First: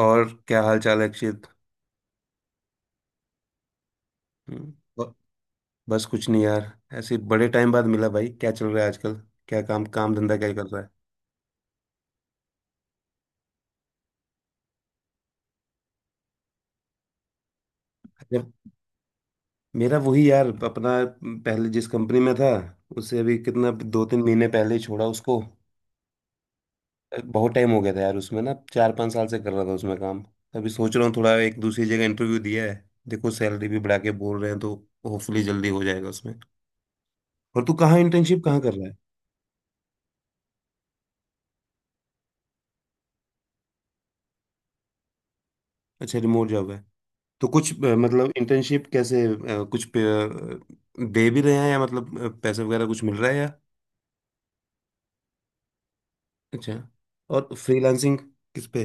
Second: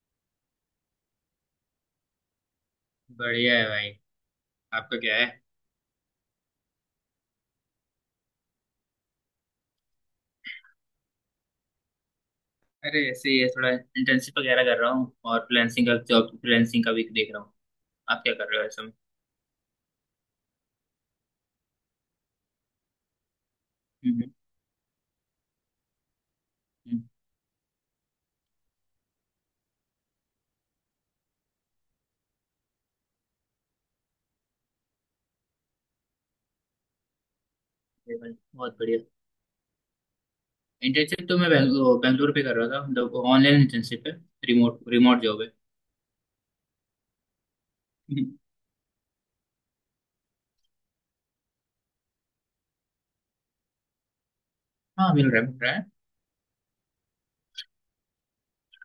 और क्या हाल चाल है अक्षित? बढ़िया है भाई। हम्म। आपका ब- क्या है? बस कुछ नहीं यार। ऐसे बड़े टाइम बाद मिला भाई, क्या चल रहा है आजकल? क्या काम काम धंधा क्या कर रहा है? अरे, ऐसे ही है, थोड़ा इंटर्नशिप वगैरह कर रहा हूँ और फ्रीलांसिंग का भी देख रहा हूँ। आप क्या जब कर रहे हो ऐसे में? मेरा वही यार अपना, पहले जिस कंपनी में था उससे अभी कितना दो तीन हम्म। महीने पहले ही छोड़ा उसको। हम्म। बहुत टाइम हो गया था यार उसमें ना, 4-5 साल से कर रहा था उसमें काम। अभी सोच रहा हूँ थोड़ा, एक दूसरी जगह इंटरव्यू दिया है। देखो सैलरी भी बढ़ा के बोल रहे हैं, तो होपफुली जल्दी हो जाएगा उसमें। और तू कहाँ अरे भाई, इंटर्नशिप कहाँ कर बहुत रहा है? बढ़िया। इंटर्नशिप तो मैं बैंगलोर बैंगलोर पे कर रहा था, मतलब ऑनलाइन इंटर्नशिप है। रिमोट रिमोट जॉब है। अच्छा, रिमोट जॉब है। तो कुछ हम्म। मतलब इंटर्नशिप कैसे, कुछ दे भी रहे हैं, या मतलब पैसे वगैरह कुछ मिल रहा है या? हाँ, मिल रहा है, मिल रहा है। अच्छा। और फ्रीलांसिंग किस पे?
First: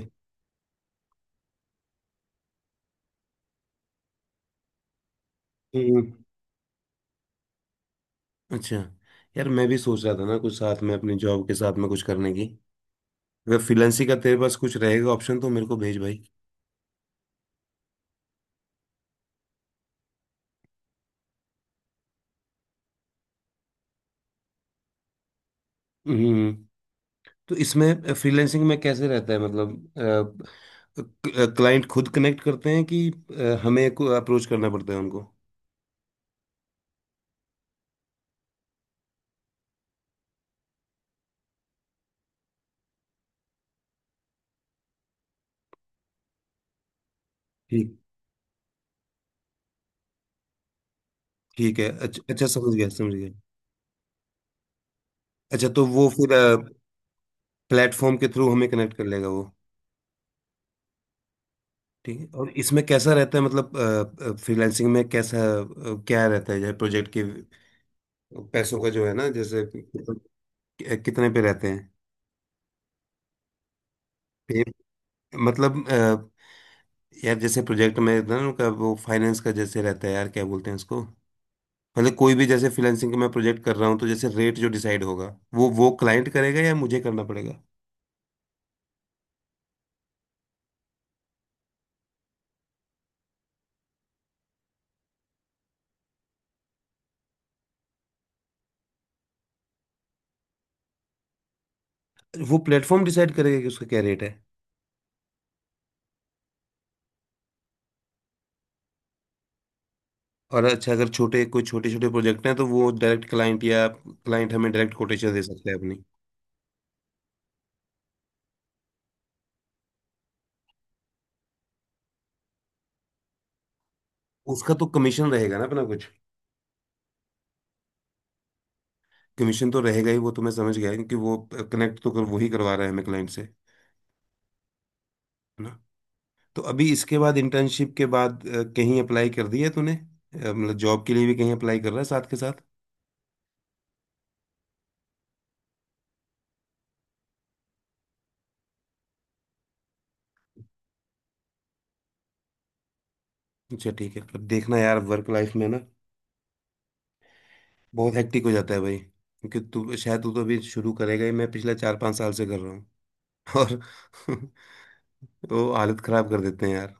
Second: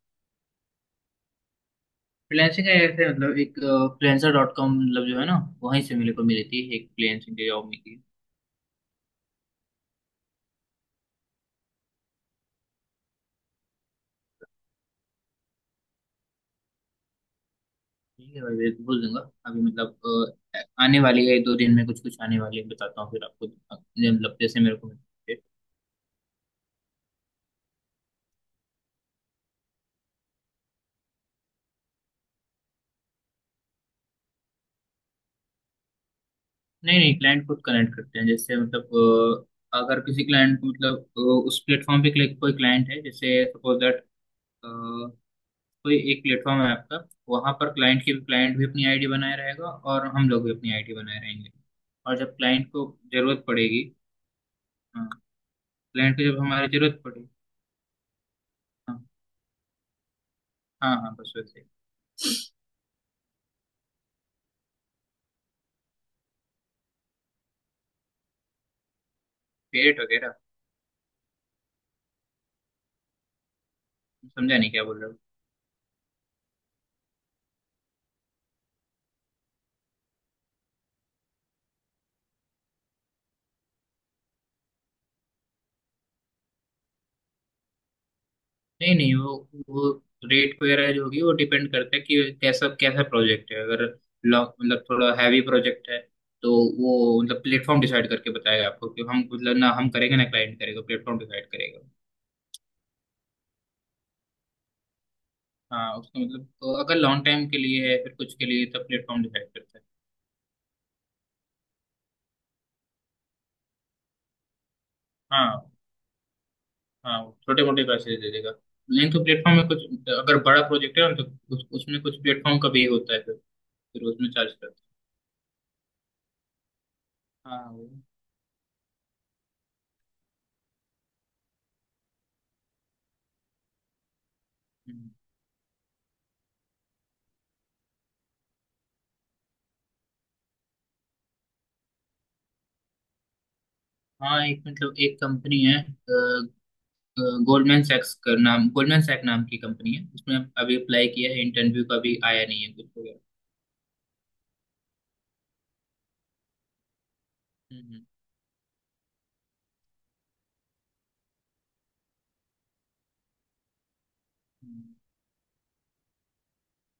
फ्रीलांसिंग का ऐसे, मतलब एक फ्रीलांसर डॉट कॉम, मतलब जो है ना, वहीं से हम्म। मेरे को मिली थी, एक फ्रीलांसिंग की जॉब मिली थी। अच्छा। यार मैं भी सोच रहा था ना, कुछ साथ में अपनी जॉब के साथ में कुछ करने की। अगर फ्रीलांसिंग का तेरे पास कुछ रहेगा ऑप्शन, तो मेरे को भेज भाई। ठीक है भाई, मैं बोल दूंगा। अभी मतलब आने वाली है, 2 दिन में कुछ कुछ आने वाली है, बताता हूँ फिर आपको मतलब जैसे मेरे को मिले। हम्म। तो इसमें फ्रीलांसिंग में कैसे रहता है मतलब, क्लाइंट खुद कनेक्ट करते हैं, कि हमें को अप्रोच करना पड़ता है उनको? नहीं नहीं, क्लाइंट खुद कनेक्ट करते हैं, जैसे मतलब अगर किसी क्लाइंट को, मतलब उस प्लेटफॉर्म पे कोई क्लाइंट है, जैसे सपोज दैट, कोई एक प्लेटफॉर्म है आपका, वहां पर ठीक, क्लाइंट भी अपनी आईडी बनाए रहेगा और हम लोग भी अपनी आईडी बनाए रहेंगे, ठीक है। और अच्छा जब अच्छा, क्लाइंट समझ को गया समझ गया। जरूरत पड़ेगी। हाँ। अच्छा तो वो क्लाइंट को फिर जब हमारी जरूरत पड़ेगी, प्लेटफॉर्म के थ्रू हमें कनेक्ट हाँ, कर लेगा वो। हाँ हाँ, बस वैसे। ठीक है, और इसमें कैसा रहता है मतलब फ्रीलांसिंग में कैसा, क्या रहता है जैसे प्रोजेक्ट के पैसों का, जो है ना, जैसे पेरेट वगैरह, कितने पे रहते हैं? समझा पे- नहीं क्या बोल रहे हो। मतलब यार जैसे प्रोजेक्ट में ना उनका वो फाइनेंस का जैसे रहता है यार, क्या बोलते हैं उसको। मतलब कोई भी जैसे फ्रीलांसिंग का मैं प्रोजेक्ट कर रहा हूँ, तो जैसे रेट जो डिसाइड होगा, वो क्लाइंट करेगा या मुझे करना पड़ेगा? नहीं नहीं, वो रेट वगैरह जो होगी, वो डिपेंड करता है कि कैसा कैसा प्रोजेक्ट है। अगर मतलब थोड़ा हैवी प्रोजेक्ट है, तो वो, मतलब प्लेटफॉर्म डिसाइड करके बताएगा आपको, कि हम, मतलब ना हम करेंगे ना क्लाइंट करेगा, प्लेटफॉर्म डिसाइड करेगा। वो प्लेटफॉर्म डिसाइड करेगा कि उसका क्या रेट है? हाँ, उसका मतलब, तो अगर लॉन्ग टाइम के लिए है, फिर कुछ के लिए, तब प्लेटफॉर्म डिसाइड करता है। और अच्छा, अगर छोटे कोई छोटे छोटे प्रोजेक्ट हैं तो वो डायरेक्ट क्लाइंट या क्लाइंट हमें डायरेक्ट कोटेशन दे सकता हाँ, है अपनी? हाँ, छोटे मोटे पैसे दे देगा, नहीं तो प्लेटफॉर्म में कुछ, अगर बड़ा प्रोजेक्ट है ना, तो उसमें कुछ प्लेटफॉर्म का भी होता है, फिर उसमें चार्ज उसका करता तो कमीशन रहेगा ना अपना कुछ। है। हाँ। कमीशन तो रहेगा ही, वो तो मैं समझ गया, क्योंकि वो कनेक्ट तो कर, वो ही करवा रहा है हमें क्लाइंट से, है हम्म। ना? तो अभी इसके बाद, इंटर्नशिप के बाद कहीं अप्लाई कर दिया तूने, मतलब जॉब के लिए भी कहीं अप्लाई कर रहा है साथ के साथ? हाँ, एक, मतलब एक कंपनी है, गोल्डमैन सैक नाम की कंपनी है, उसमें अभी अप्लाई किया है, इंटरव्यू का भी आया नहीं है कुछ वगैरह। अच्छा ठीक है। पर देखना यार, वर्क लाइफ में ना हम्म। बहुत हेक्टिक हो जाता है भाई, क्योंकि तू शायद, तू तो अभी शुरू करेगा ही, मैं पिछले 4-5 साल से कर रहा हूँ। और हम्म। वो हालत खराब कर देते हैं यार,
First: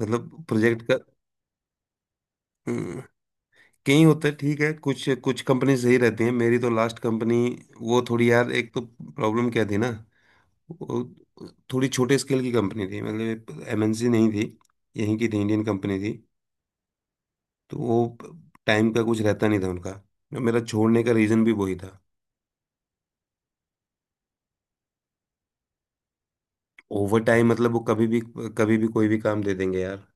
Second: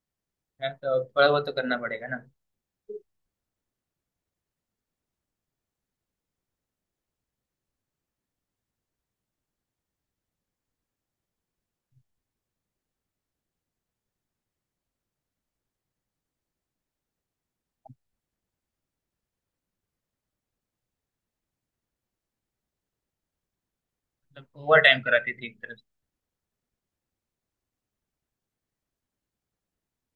मतलब हाँ, प्रोजेक्ट का। तो थोड़ा बहुत तो करना पड़ेगा ना, हम्म। कई होता है, ठीक है, कुछ कुछ कंपनी सही रहती हैं। मेरी तो लास्ट कंपनी वो थोड़ी यार, एक तो प्रॉब्लम क्या थी ना वो, थोड़ी छोटे स्केल की कंपनी थी, मतलब एमएनसी नहीं थी, यहीं की थी, इंडियन कंपनी थी। तो वो टाइम का कुछ रहता नहीं था उनका, मेरा छोड़ने का रीज़न भी वही था। मतलब ओवर टाइम कराती थी एक तरह से। ओवर टाइम मतलब वो कभी भी, कभी भी कोई भी काम दे देंगे यार।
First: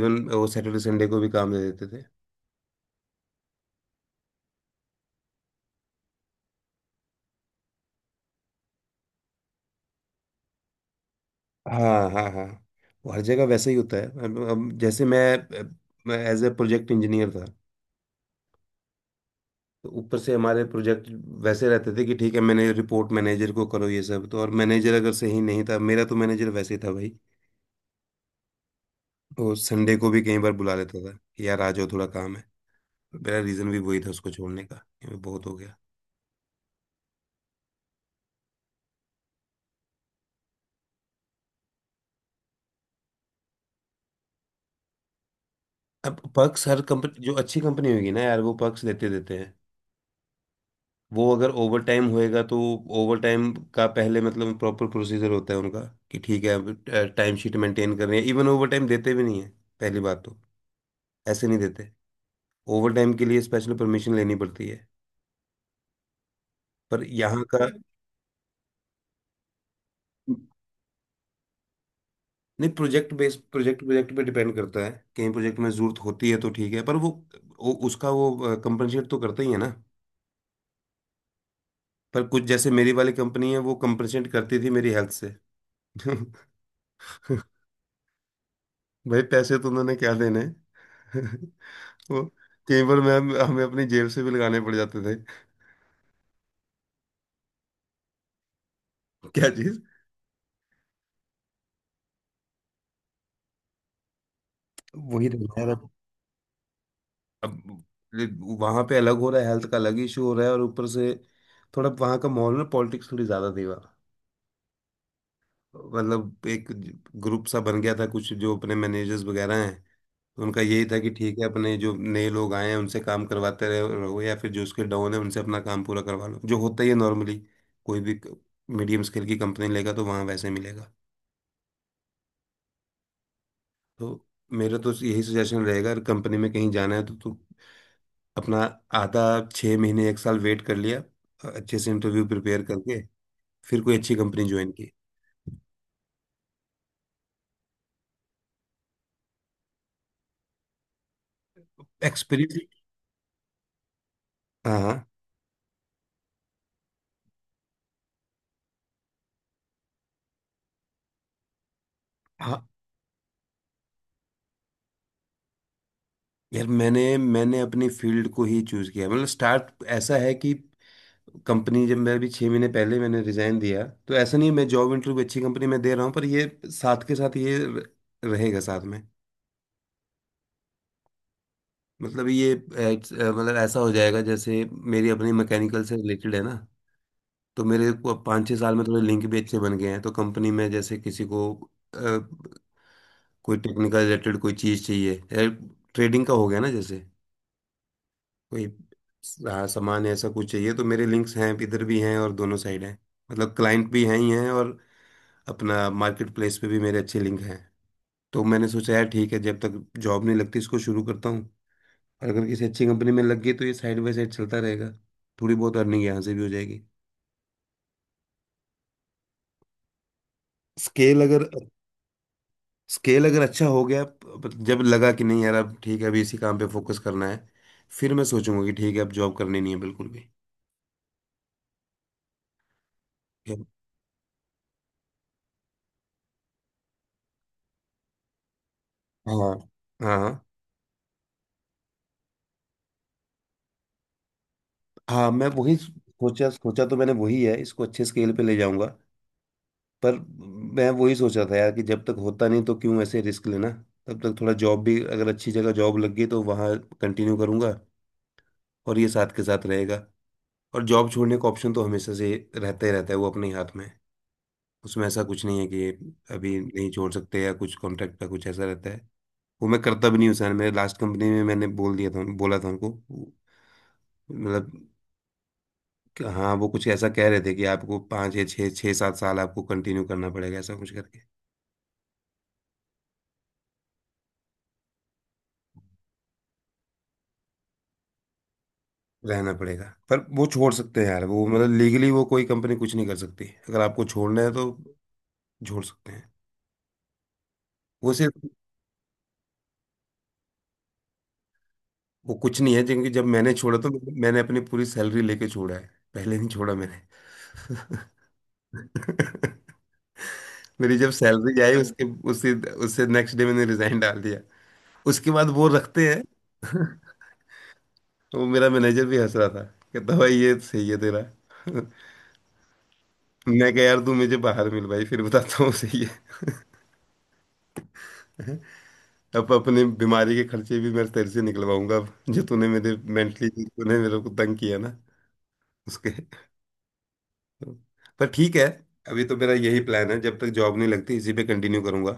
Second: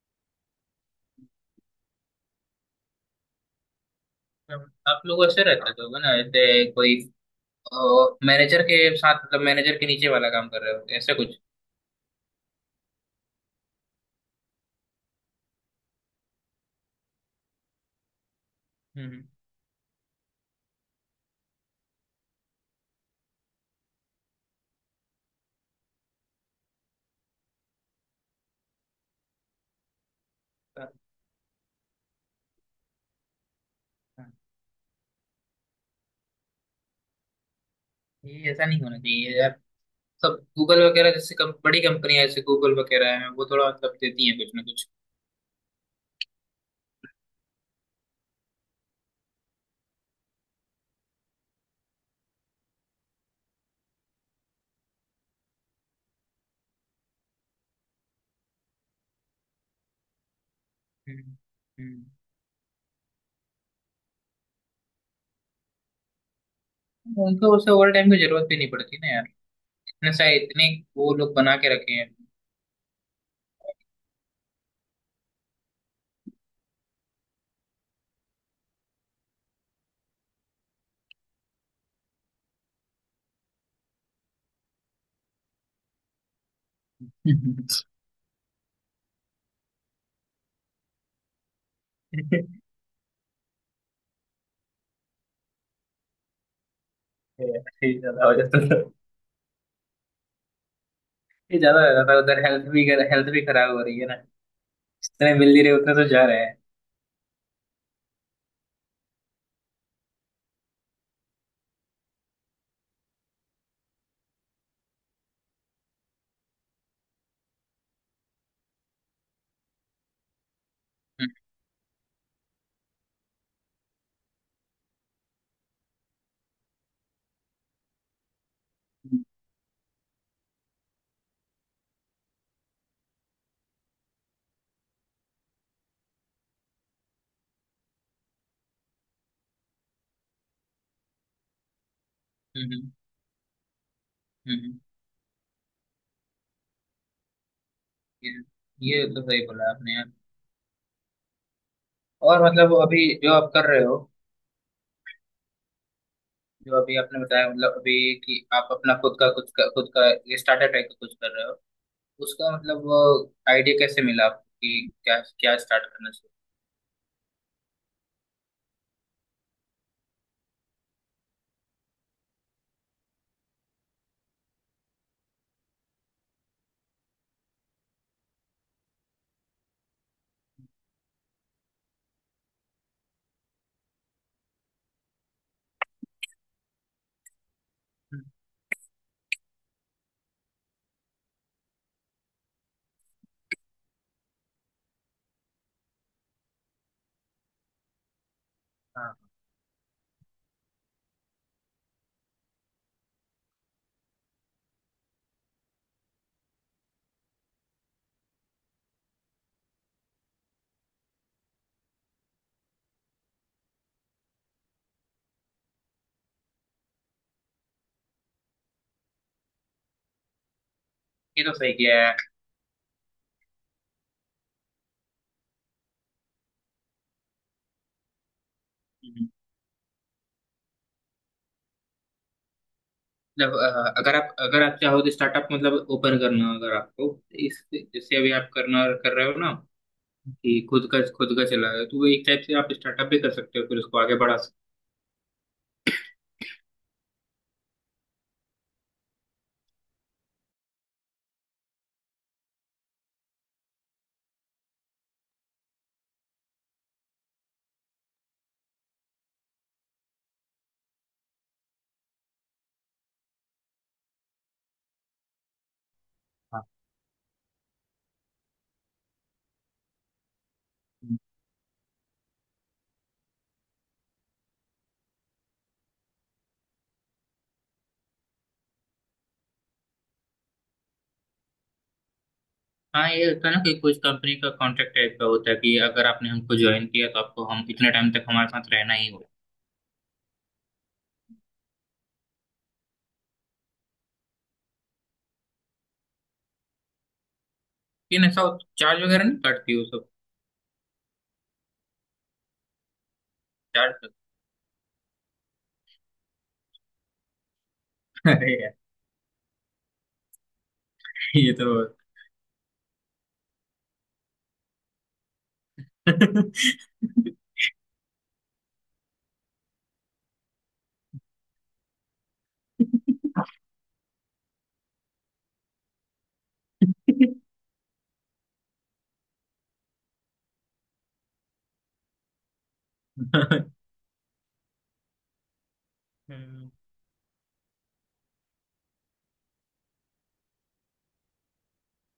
इवन वो सैटरडे संडे को भी काम दे देते थे। तो आप लोग ऐसे रहते तो होगा ना, ऐसे कोई मैनेजर के साथ, मतलब मैनेजर के नीचे वाला काम कर रहे हो, ऐसा कुछ? हाँ हाँ हाँ, वो हर जगह वैसे ही होता है। अब जैसे मैं एज ए प्रोजेक्ट इंजीनियर था, हम्म। तो ऊपर से हमारे प्रोजेक्ट वैसे रहते थे, कि ठीक है मैंने रिपोर्ट मैनेजर को करो ये सब, तो और मैनेजर अगर सही नहीं था, मेरा तो मैनेजर वैसे ही था भाई। वो संडे को भी कई बार बुला हाँ, लेता था कि यार आ जाओ थोड़ा काम है। मेरा रीज़न भी वही था उसको हाँ। छोड़ने का, कि बहुत हो गया। ये ऐसा नहीं होना चाहिए यार। सब गूगल वगैरह जैसे बड़ी कंपनियां, जैसे गूगल वगैरह है, वो थोड़ा मतलब देती हैं कुछ ना कुछ। अब पक्स, हर कंपनी जो अच्छी कंपनी होगी ना यार, वो पक्स देते देते हैं, वो अगर ओवर टाइम होएगा तो। ओवर टाइम का पहले, मतलब प्रॉपर प्रोसीजर होता है उनका, कि ठीक है, अब टाइम शीट मेंटेन कर रहे हैं, इवन ओवर टाइम देते भी नहीं है पहली बात तो, हम्म। ऐसे नहीं देते। हम्म। ओवर टाइम के लिए स्पेशल परमिशन लेनी पड़ती है। पर यहाँ उनको का, उसे ओवर टाइम की जरूरत भी नहीं पड़ती ना यार, ऐसा इतने वो लोग बना के रखे हैं। नहीं, प्रोजेक्ट बेस्ड, प्रोजेक्ट प्रोजेक्ट पे डिपेंड करता है। कहीं प्रोजेक्ट में ज़रूरत होती है तो ठीक है, पर वो, उसका वो कंपनसेट तो करता ही है ना। पर कुछ जैसे मेरी वाली कंपनी है, वो कंपनसेट करती थी मेरी हेल्थ से। भाई पैसे तो उन्होंने क्या देने। वो कई बार मैं हमें अपनी जेब से भी लगाने पड़ जाते थे। ये ज्यादा हो जाता था। क्या चीज? ये ज्यादा हो जाता था उधर, हेल्थ भी खराब हो रही है ना, वही जितने मिल नहीं रहता रहे है। उतने तो जा रहे हैं। अब वहां पे अलग हो रहा है, हेल्थ का अलग इशू हो रहा है, और ऊपर से थोड़ा वहां का माहौल में पॉलिटिक्स थोड़ी ज्यादा थी वहाँ। मतलब एक ग्रुप सा बन गया था कुछ, जो अपने मैनेजर्स वगैरह हैं, उनका यही था कि ठीक है अपने जो नए लोग आए हैं उनसे काम करवाते रहे रहो, या फिर जो उसके डाउन है उनसे अपना काम पूरा करवा लो, जो होता ही है नॉर्मली। कोई भी मीडियम हम्म। स्केल की कंपनी लेगा तो वहाँ वैसे मिलेगा। तो मेरा तो यही सजेशन रहेगा, अगर कंपनी में कहीं जाना है तो तू अपना आधा, 6 महीने एक साल वेट कर लिया अच्छे से इंटरव्यू प्रिपेयर हम्म। करके, फिर कोई अच्छी कंपनी हम्म। ज्वाइन हम्म। की। ये ये तो सही बोला आपने यार। और एक्सपीरियंस। मतलब, अभी जो आप कर रहे हो, हाँ हाँ जो अभी आपने बताया, मतलब अभी कि आप अपना खुद का खुद का स्टार्टर टाइप का कुछ कर रहे हो, उसका हाँ। मतलब आइडिया कैसे मिला आपको, कि क्या क्या स्टार्ट करना चाहिए? यार मैंने मैंने अपनी फील्ड को ही चूज किया, मतलब स्टार्ट, ऐसा है कि कंपनी, जब मैं अभी 6 महीने पहले मैंने रिजाइन दिया, तो ऐसा नहीं मैं जॉब इंटरव्यू अच्छी कंपनी में दे रहा हूँ, पर ये साथ के साथ ये रहेगा साथ में। मतलब ये मतलब ऐसा हो जाएगा, जैसे मेरी अपनी मैकेनिकल से रिलेटेड है ना, तो मेरे को अब हम्म। 5-6 साल में थोड़े लिंक भी अच्छे बन गए हैं। तो कंपनी में जैसे किसी को अ, कोई टेक्निकल रिलेटेड कोई चीज़ चाहिए, ट्रेडिंग का हो गया ना जैसे, कोई हाँ, हाँ, सामान ऐसा कुछ चाहिए, तो मेरे लिंक्स हैं, इधर भी हैं, और दोनों साइड हैं। मतलब क्लाइंट भी हैं ही हैं, और अपना मार्केट प्लेस पे भी मेरे अच्छे लिंक हैं। तो मैंने सोचा यार ठीक है, जब तक जॉब नहीं लगती इसको शुरू करता हूँ। और अगर किसी अच्छी कंपनी में लग गई तो ये साइड बाय साइड चलता रहेगा, थोड़ी बहुत अर्निंग यहाँ से भी हो जाएगी। स्केल ये अगर तो सही किया स्केल अगर अच्छा हो गया, जब लगा कि नहीं यार अब ठीक है अभी इसी काम पे फोकस करना है, फिर मैं सोचूंगा कि ठीक है अब है। जॉब करनी नहीं है बिल्कुल भी। मतलब ठीक है। अगर आप चाहो तो स्टार्टअप, मतलब ओपन करना, अगर आपको, तो इस जैसे अभी आप करना कर रहे हो हाँ ना, हाँ। कि खुद का चला रहे हो, तो वो एक टाइप से आप स्टार्टअप भी कर सकते हो, फिर उसको आगे बढ़ा सकते। हाँ। मैं वही सोचा सोचा तो मैंने वही है, इसको अच्छे स्केल पे ले जाऊंगा। पर मैं वही सोचा था यार, कि जब तक होता नहीं तो क्यों ऐसे रिस्क लेना, तब तक थोड़ा जॉब भी, अगर अच्छी जगह जॉब लग गई तो वहाँ कंटिन्यू करूंगा, और ये साथ के साथ रहेगा। और जॉब छोड़ने का ऑप्शन तो हमेशा से रहता ही रहता है, वो अपने ही हाथ में है। उसमें ऐसा कुछ नहीं है कि अभी हाँ। नहीं छोड़ सकते, या कुछ कॉन्ट्रैक्ट का कुछ ऐसा रहता है, वो मैं करता भी नहीं हूँ सर। मेरे लास्ट हो। कंपनी में मैंने बोल दिया था, बोला था उनको मतलब, कि हाँ, वो कुछ ऐसा कह रहे थे कि आपको पाँच या छः, छः सात साल आपको कंटिन्यू करना पड़ेगा, ऐसा कुछ करके हाँ, हाँ, ये होता है ना कि कुछ कंपनी का कॉन्ट्रैक्ट टाइप का होता है, कि अगर आपने हमको ज्वाइन किया, तो आपको हम इतने टाइम तक हमारे साथ रहना ही होगा। रहना पड़ेगा। पर वो छोड़ सकते हैं यार, वो मतलब लीगली वो कोई कंपनी कुछ नहीं कर सकती, अगर आपको छोड़ना है तो छोड़ सकते हैं। वो लेकिन ऐसा सिर्फ, चार्ज वगैरह नहीं काटती हो सब? वो कुछ नहीं है। क्योंकि जब मैंने छोड़ा तो चार्ज। मैंने अपनी पूरी सैलरी लेके छोड़ा है, पहले नहीं छोड़ा मैंने। अरे यार, मेरी जब ये सैलरी तो। आई उसके, उसी, उससे नेक्स्ट डे मैंने रिजाइन डाल दिया। उसके बाद वो रखते हैं। वो मेरा मैनेजर भी हंस रहा था, कहता भाई ये सही है तेरा। मैं कह यार तू मुझे बाहर मिल भाई, फिर बताता हूँ सही है। अब अपने बीमारी के खर्चे भी मैं तेरे से निकलवाऊंगा, अब जो तूने मेरे मेंटली, तूने मेरे को तंग किया ना उसके। पर ठीक है, अभी तो मेरा यही प्लान है, जब तक जॉब नहीं लगती इसी पे कंटिन्यू करूंगा।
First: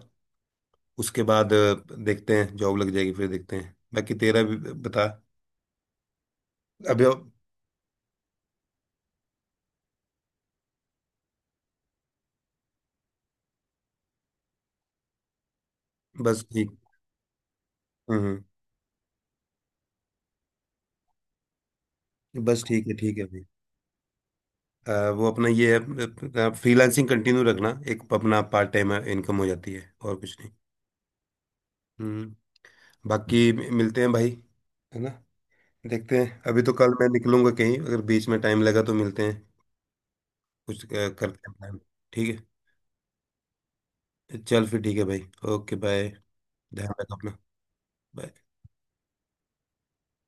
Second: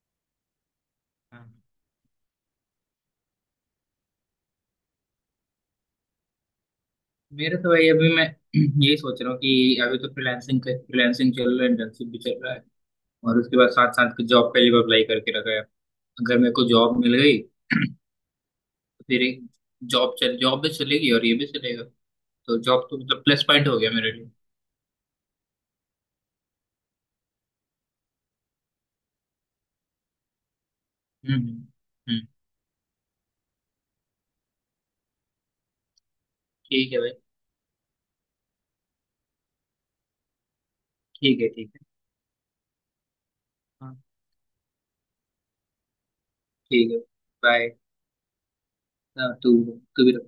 उसके हाँ। बाद देखते हैं जॉब लग जाएगी फिर देखते हैं। बाकी तेरा भी बता। अभी मेरे तो भाई, अभी मैं यही सोच रहा हूँ कि अभी तो फ्रीलांसिंग चल रहा है, इंटर्नशिप भी चल रहा है, और उसके बाद साथ साथ के जॉब पहले भी अप्लाई करके रखा है। अगर बस मेरे को ठीक। जॉब मिल गई हम्म हम्म। तो फिर जॉब भी चलेगी और ये भी चलेगा, तो बस जॉब तो ठीक मतलब है प्लस अभी, पॉइंट हो गया मेरे लिए। वो अपना ये है, फ्रीलांसिंग कंटिन्यू रखना, एक अपना पार्ट टाइम इनकम हो जाती है और कुछ नहीं। हम्म। हम्म। हम्म। हम्म। बाकी मिलते हैं भाई, है ना? देखते हैं, अभी तो कल ठीक है मैं भाई। निकलूंगा कहीं, अगर बीच में टाइम लगा तो मिलते हैं, कुछ ठीक है। करते हैं ठीक प्लान। है। ठीक हाँ। है, चल फिर ठीक है भाई, ओके बाय। ठीक ध्यान है। रख अपना। बाय। बाय। तू तू भी रख।